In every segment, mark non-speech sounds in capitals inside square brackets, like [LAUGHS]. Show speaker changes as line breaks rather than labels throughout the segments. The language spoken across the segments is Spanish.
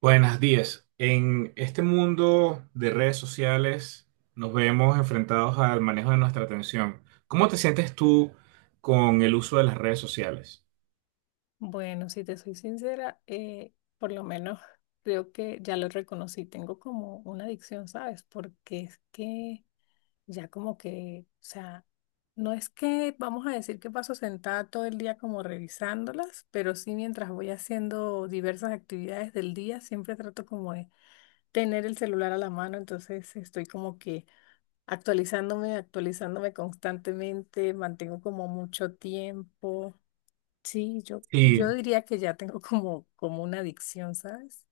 Buenas días. En este mundo de redes sociales nos vemos enfrentados al manejo de nuestra atención. ¿Cómo te sientes tú con el uso de las redes sociales?
Bueno, si te soy sincera, por lo menos [LAUGHS] creo que ya lo reconocí, tengo como una adicción, ¿sabes? Porque es que ya como que, o sea, no es que vamos a decir que paso sentada todo el día como revisándolas, pero sí mientras voy haciendo diversas actividades del día, siempre trato como de tener el celular a la mano, entonces estoy como que actualizándome, actualizándome constantemente, mantengo como mucho tiempo. Sí, yo
Y
diría que ya tengo [LAUGHS] como, como una adicción, ¿sabes?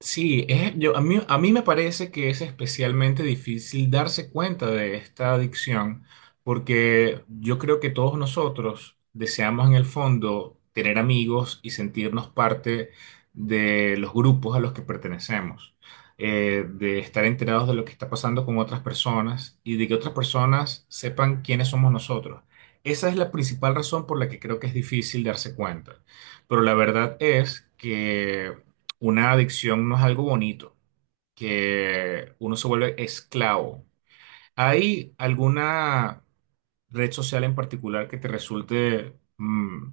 sí, yo, a mí me parece que es especialmente difícil darse cuenta de esta adicción, porque yo creo que todos nosotros deseamos en el fondo tener amigos y sentirnos parte de los grupos a los que pertenecemos, de estar enterados de lo que está pasando con otras personas y de que otras personas sepan quiénes somos nosotros. Esa es la principal razón por la que creo que es difícil darse cuenta. Pero la verdad es que una adicción no es algo bonito, que uno se vuelve esclavo. ¿Hay alguna red social en particular que te resulte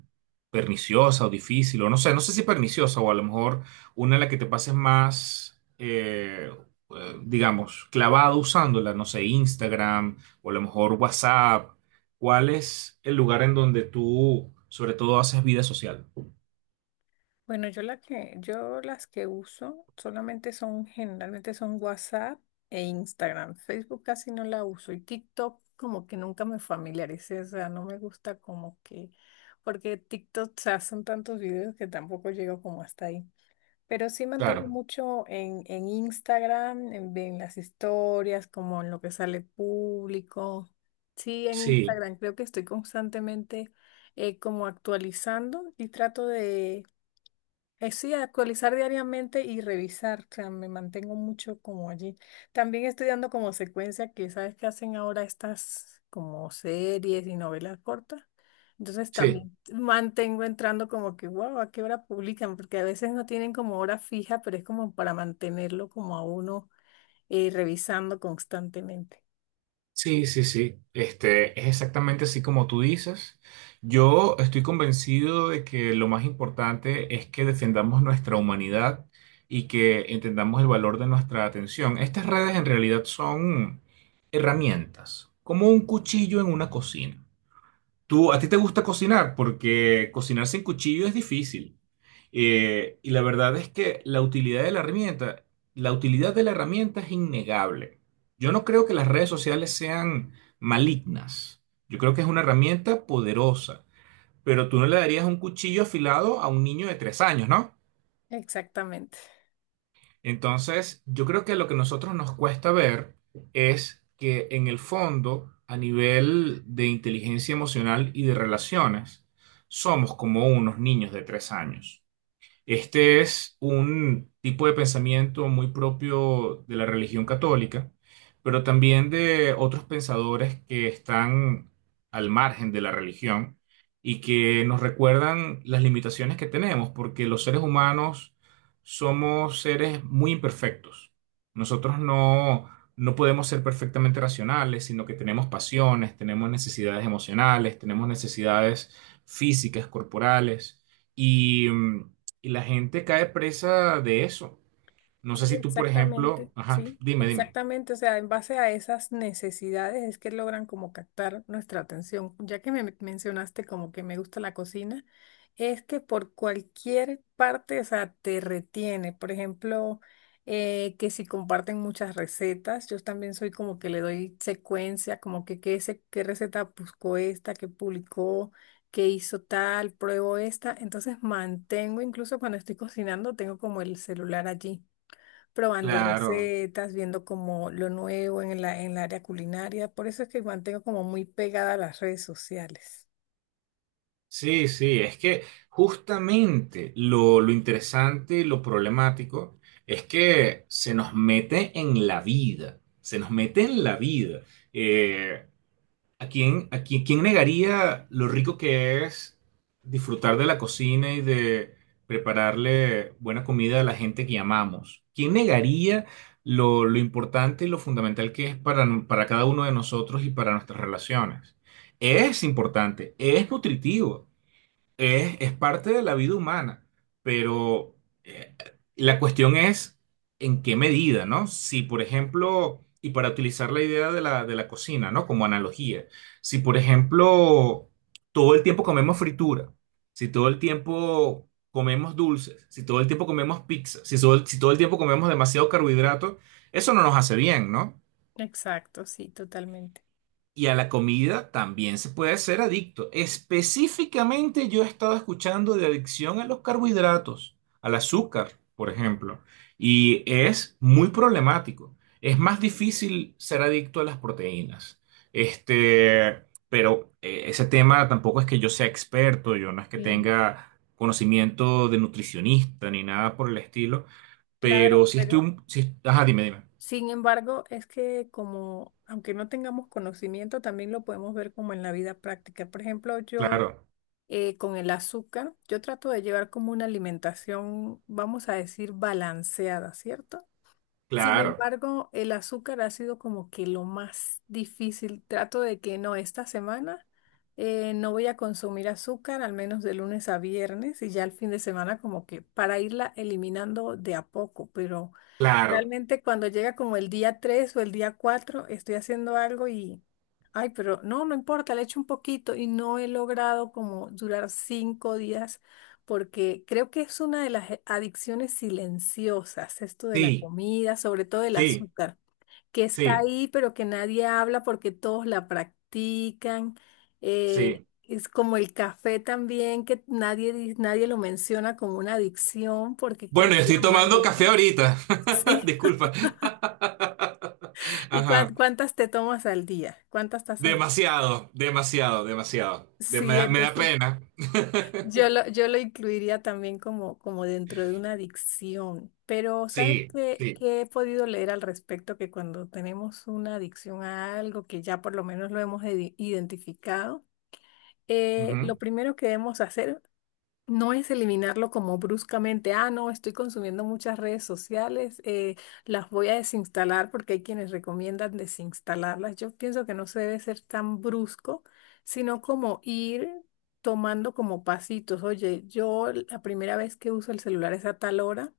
perniciosa o difícil? O no sé, no sé si perniciosa o a lo mejor una en la que te pases más, digamos, clavado usándola, no sé, Instagram o a lo mejor WhatsApp. ¿Cuál es el lugar en donde tú, sobre todo, haces vida social?
Bueno, yo la que, yo las que uso solamente son, generalmente son WhatsApp e Instagram. Facebook casi no la uso y TikTok como que nunca me familiaricé, o sea, no me gusta como que, porque TikTok, o sea, son tantos videos que tampoco llego como hasta ahí. Pero sí mantengo
Claro,
mucho en Instagram, en las historias, como en lo que sale público. Sí, en
sí,
Instagram creo que estoy constantemente como actualizando y trato sí, actualizar diariamente y revisar, o sea, me mantengo mucho como allí. También estudiando como secuencia, que sabes que hacen ahora estas como series y novelas cortas. Entonces
sí.
también mantengo entrando como que, wow, ¿a qué hora publican? Porque a veces no tienen como hora fija, pero es como para mantenerlo como a uno revisando constantemente.
Sí, sí, sí. Este, es exactamente así como tú dices. Yo estoy convencido de que lo más importante es que defendamos nuestra humanidad y que entendamos el valor de nuestra atención. Estas redes en realidad son herramientas, como un cuchillo en una cocina. Tú, a ti te gusta cocinar porque cocinar sin cuchillo es difícil. Y la verdad es que la utilidad de la herramienta es innegable. Yo no creo que las redes sociales sean malignas. Yo creo que es una herramienta poderosa. Pero tú no le darías un cuchillo afilado a un niño de tres años, ¿no?
Exactamente.
Entonces, yo creo que lo que a nosotros nos cuesta ver es que en el fondo, a nivel de inteligencia emocional y de relaciones, somos como unos niños de tres años. Este es un tipo de pensamiento muy propio de la religión católica, pero también de otros pensadores que están al margen de la religión y que nos recuerdan las limitaciones que tenemos, porque los seres humanos somos seres muy imperfectos. Nosotros no, no podemos ser perfectamente racionales, sino que tenemos pasiones, tenemos necesidades emocionales, tenemos necesidades físicas, corporales. Y y la gente cae presa de eso. No sé
Sí,
si tú, por
exactamente,
ejemplo, ajá,
sí,
dime, dime.
exactamente. O sea, en base a esas necesidades es que logran como captar nuestra atención. Ya que me mencionaste como que me gusta la cocina, es que por cualquier parte, o sea, te retiene. Por ejemplo, que si comparten muchas recetas, yo también soy como que le doy secuencia, como que qué, qué receta buscó esta, qué publicó, qué hizo tal, pruebo esta, entonces mantengo, incluso cuando estoy cocinando, tengo como el celular allí probando
Claro,
recetas, viendo como lo nuevo en la, en el área culinaria. Por eso es que mantengo como muy pegada a las redes sociales.
sí, sí, es que justamente lo interesante y lo problemático es que se nos mete en la vida. Eh, ¿A quién, quién negaría lo rico que es disfrutar de la cocina y de prepararle buena comida a la gente que amamos? ¿Quién negaría lo importante y lo fundamental que es para, para cada uno de nosotros y para nuestras relaciones? Es importante, es nutritivo. Es parte de la vida humana, pero eh, la cuestión es en qué medida, ¿no? Si, por ejemplo, y para utilizar la idea de de la cocina, ¿no? Como analogía, si, por ejemplo, todo el tiempo comemos fritura, si todo el tiempo comemos dulces, si todo el tiempo comemos pizza, si todo el tiempo comemos demasiado carbohidrato, eso no nos hace bien, ¿no?
Exacto, sí, totalmente.
Y a la comida también se puede ser adicto. Específicamente yo he estado escuchando de adicción a los carbohidratos, al azúcar, por ejemplo, y es muy problemático. Es más difícil ser adicto a las proteínas. Este, pero ese tema tampoco es que yo sea experto, yo no es que
Sí.
tenga conocimiento de nutricionista ni nada por el estilo, pero
Claro,
si
pero
ajá, dime, dime.
sin embargo, es que como, aunque no tengamos conocimiento, también lo podemos ver como en la vida práctica. Por ejemplo, yo
Claro,
con el azúcar, yo trato de llevar como una alimentación, vamos a decir, balanceada, ¿cierto? Sin
claro,
embargo, el azúcar ha sido como que lo más difícil. Trato de que no, esta semana no voy a consumir azúcar, al menos de lunes a viernes, y ya el fin de semana como que para irla eliminando de a poco, pero...
claro.
realmente cuando llega como el día 3 o el día 4 estoy haciendo algo y, ay, pero no, no importa, le echo un poquito y no he logrado como durar cinco días porque creo que es una de las adicciones silenciosas, esto de la
Sí,
comida, sobre todo el
sí.
azúcar, que está
Sí,
ahí pero que nadie habla porque todos la practican.
sí.
Es como el café también, que nadie, nadie lo menciona como una adicción porque como
Bueno, yo
la
estoy tomando
mayoría...
café
[LAUGHS]
ahorita. [LAUGHS]
Sí,
Disculpa. [LAUGHS]
¿y
Ajá.
cuántas te tomas al día? ¿Cuántas tazas?
Demasiado, demasiado, demasiado.
Sí,
Me da
entonces
pena.
yo
[LAUGHS]
lo, yo lo incluiría también como, como dentro de una adicción. Pero ¿sabes
Sí,
qué,
sí.
qué he podido leer al respecto? Que cuando tenemos una adicción a algo que ya por lo menos lo hemos identificado, lo
Ujú.
primero que debemos hacer no es eliminarlo como bruscamente, ah, no, estoy consumiendo muchas redes sociales, las voy a desinstalar porque hay quienes recomiendan desinstalarlas. Yo pienso que no se debe ser tan brusco, sino como ir tomando como pasitos. Oye, yo la primera vez que uso el celular es a tal hora,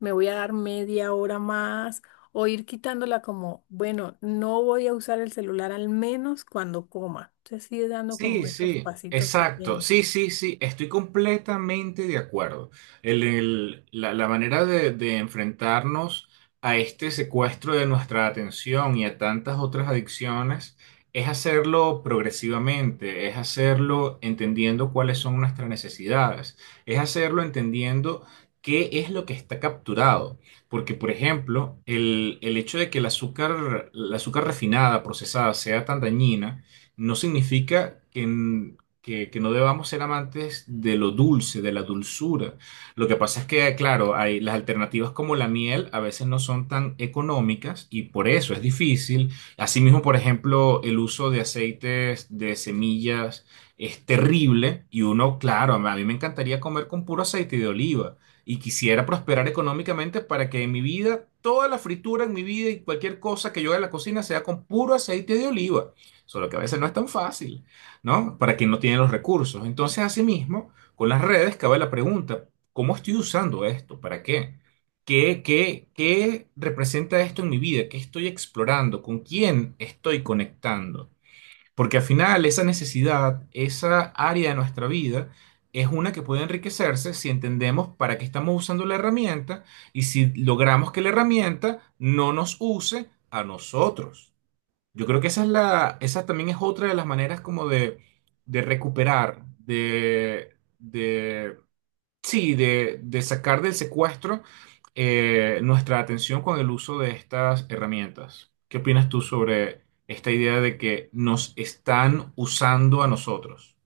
me voy a dar media hora más o ir quitándola como, bueno, no voy a usar el celular al menos cuando coma. Entonces, sí, ir dando como
Sí,
esos
sí,
pasitos
exacto.
pequeños.
Sí, sí, sí, estoy completamente de acuerdo. La manera de enfrentarnos a este secuestro de nuestra atención y a tantas otras adicciones es hacerlo progresivamente, es hacerlo entendiendo cuáles son nuestras necesidades, es hacerlo entendiendo qué es lo que está capturado. Porque, por ejemplo, el hecho de que el azúcar, la azúcar refinada, procesada, sea tan dañina, no significa que no debamos ser amantes de lo dulce, de la dulzura. Lo que pasa es que, claro, hay, las alternativas como la miel a veces no son tan económicas y por eso es difícil. Asimismo, por ejemplo, el uso de aceites de semillas es terrible y uno, claro, a mí me encantaría comer con puro aceite de oliva. Y quisiera prosperar económicamente para que en mi vida, toda la fritura en mi vida y cualquier cosa que yo haga en la cocina sea con puro aceite de oliva. Solo que a veces no es tan fácil, ¿no? Para quien no tiene los recursos. Entonces, asimismo, con las redes cabe la pregunta, ¿cómo estoy usando esto? ¿Para qué? Qué representa esto en mi vida? ¿Qué estoy explorando? ¿Con quién estoy conectando? Porque al final esa necesidad, esa área de nuestra vida, es una que puede enriquecerse si entendemos para qué estamos usando la herramienta y si logramos que la herramienta no nos use a nosotros. Yo creo que esa es esa también es otra de las maneras como de recuperar, sí, de sacar del secuestro nuestra atención con el uso de estas herramientas. ¿Qué opinas tú sobre esta idea de que nos están usando a nosotros?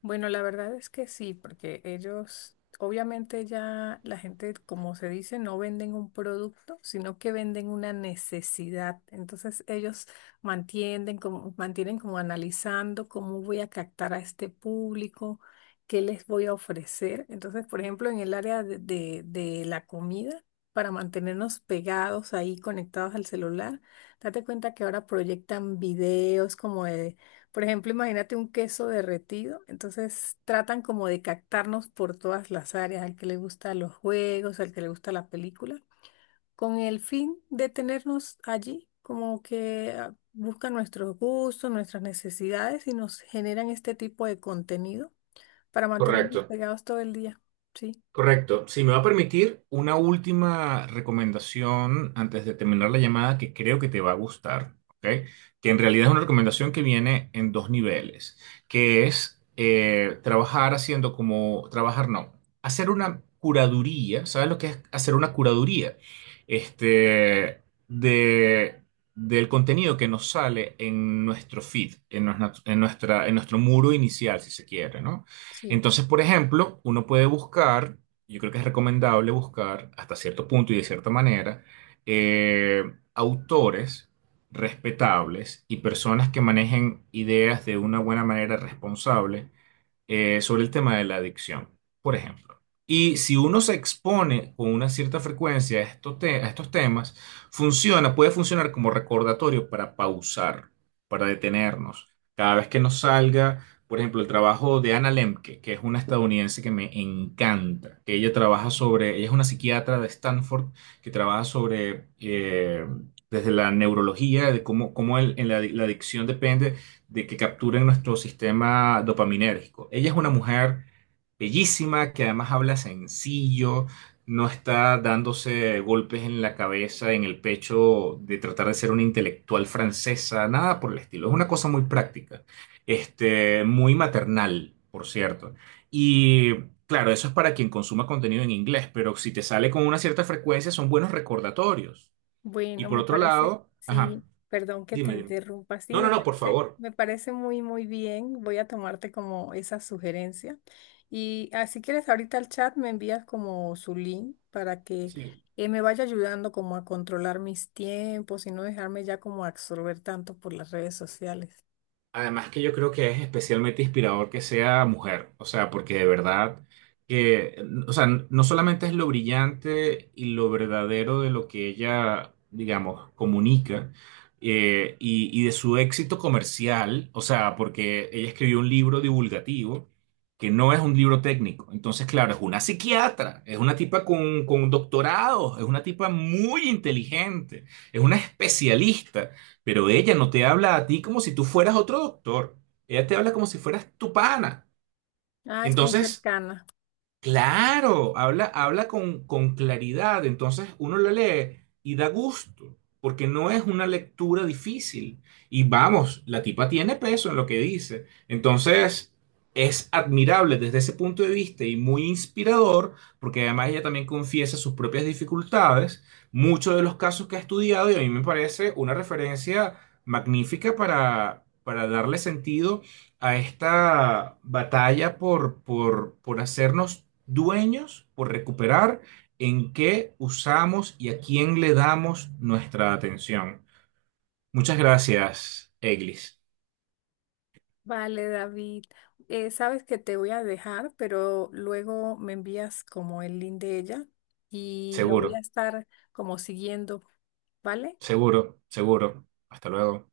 Bueno, la verdad es que sí, porque ellos, obviamente ya la gente, como se dice, no venden un producto, sino que venden una necesidad. Entonces ellos mantienen como analizando cómo voy a captar a este público, qué les voy a ofrecer. Entonces, por ejemplo, en el área de la comida, para mantenernos pegados ahí, conectados al celular, date cuenta que ahora proyectan videos como de, por ejemplo, imagínate un queso derretido. Entonces tratan como de captarnos por todas las áreas, al que le gustan los juegos, al que le gusta la película, con el fin de tenernos allí, como que ah, buscan nuestros gustos, nuestras necesidades y nos generan este tipo de contenido para mantenernos
Correcto.
pegados todo el día. Sí.
Correcto. Si me va a permitir una última recomendación antes de terminar la llamada que creo que te va a gustar, ¿ok? Que en realidad es una recomendación que viene en dos niveles, que es trabajar haciendo como, trabajar no, hacer una curaduría. ¿Sabes lo que es hacer una curaduría? Este, de, del contenido que nos sale en nuestro feed, en nuestro muro inicial, si se quiere, ¿no?
Sí.
Entonces, por ejemplo, uno puede buscar yo creo que es recomendable buscar hasta cierto punto y de cierta manera eh, autores respetables y personas que manejen ideas de una buena manera responsable sobre el tema de la adicción, por ejemplo. Y si uno se expone con una cierta frecuencia a a estos temas, puede funcionar como recordatorio para pausar, para detenernos. Cada vez que nos salga, por ejemplo, el trabajo de Anna Lemke, que es una estadounidense que me encanta, que ella trabaja sobre, ella es una psiquiatra de Stanford que trabaja sobre, desde la neurología, de en la adicción depende de que capturen nuestro sistema dopaminérgico. Ella es una mujer bellísima que además habla sencillo, no está dándose golpes en la cabeza, en el pecho de tratar de ser una intelectual francesa, nada por el estilo. Es una cosa muy práctica, este, muy maternal, por cierto. Y claro, eso es para quien consuma contenido en inglés, pero si te sale con una cierta frecuencia son buenos recordatorios. Y
Bueno,
por
me
otro
parece,
lado, ajá,
sí, perdón que te
dime, dime.
interrumpa, sí,
No, no, no, por favor.
me parece muy, muy bien. Voy a tomarte como esa sugerencia. Y así si quieres, ahorita al chat me envías como su link para que
Sí.
me vaya ayudando como a controlar mis tiempos y no dejarme ya como absorber tanto por las redes sociales.
Además que yo creo que es especialmente inspirador que sea mujer, o sea, porque de verdad que, o sea, no solamente es lo brillante y lo verdadero de lo que ella, digamos, comunica y de su éxito comercial, o sea, porque ella escribió un libro divulgativo que no es un libro técnico, entonces, claro, es una psiquiatra, es una tipa con doctorados, es una tipa muy inteligente, es una especialista. Pero ella no te habla a ti como si tú fueras otro doctor. Ella te habla como si fueras tu pana.
Ah, es muy
Entonces,
cercana.
claro, habla, habla con claridad, entonces uno lo lee y da gusto, porque no es una lectura difícil. Y vamos, la tipa tiene peso en lo que dice. Entonces, es admirable desde ese punto de vista y muy inspirador, porque además ella también confiesa sus propias dificultades, muchos de los casos que ha estudiado, y a mí me parece una referencia magnífica para darle sentido a esta batalla por hacernos dueños, por recuperar en qué usamos y a quién le damos nuestra atención. Muchas gracias, Eglis.
Vale, David. Sabes que te voy a dejar, pero luego me envías como el link de ella y lo
Seguro,
voy a estar como siguiendo, ¿vale?
seguro, seguro. Hasta luego.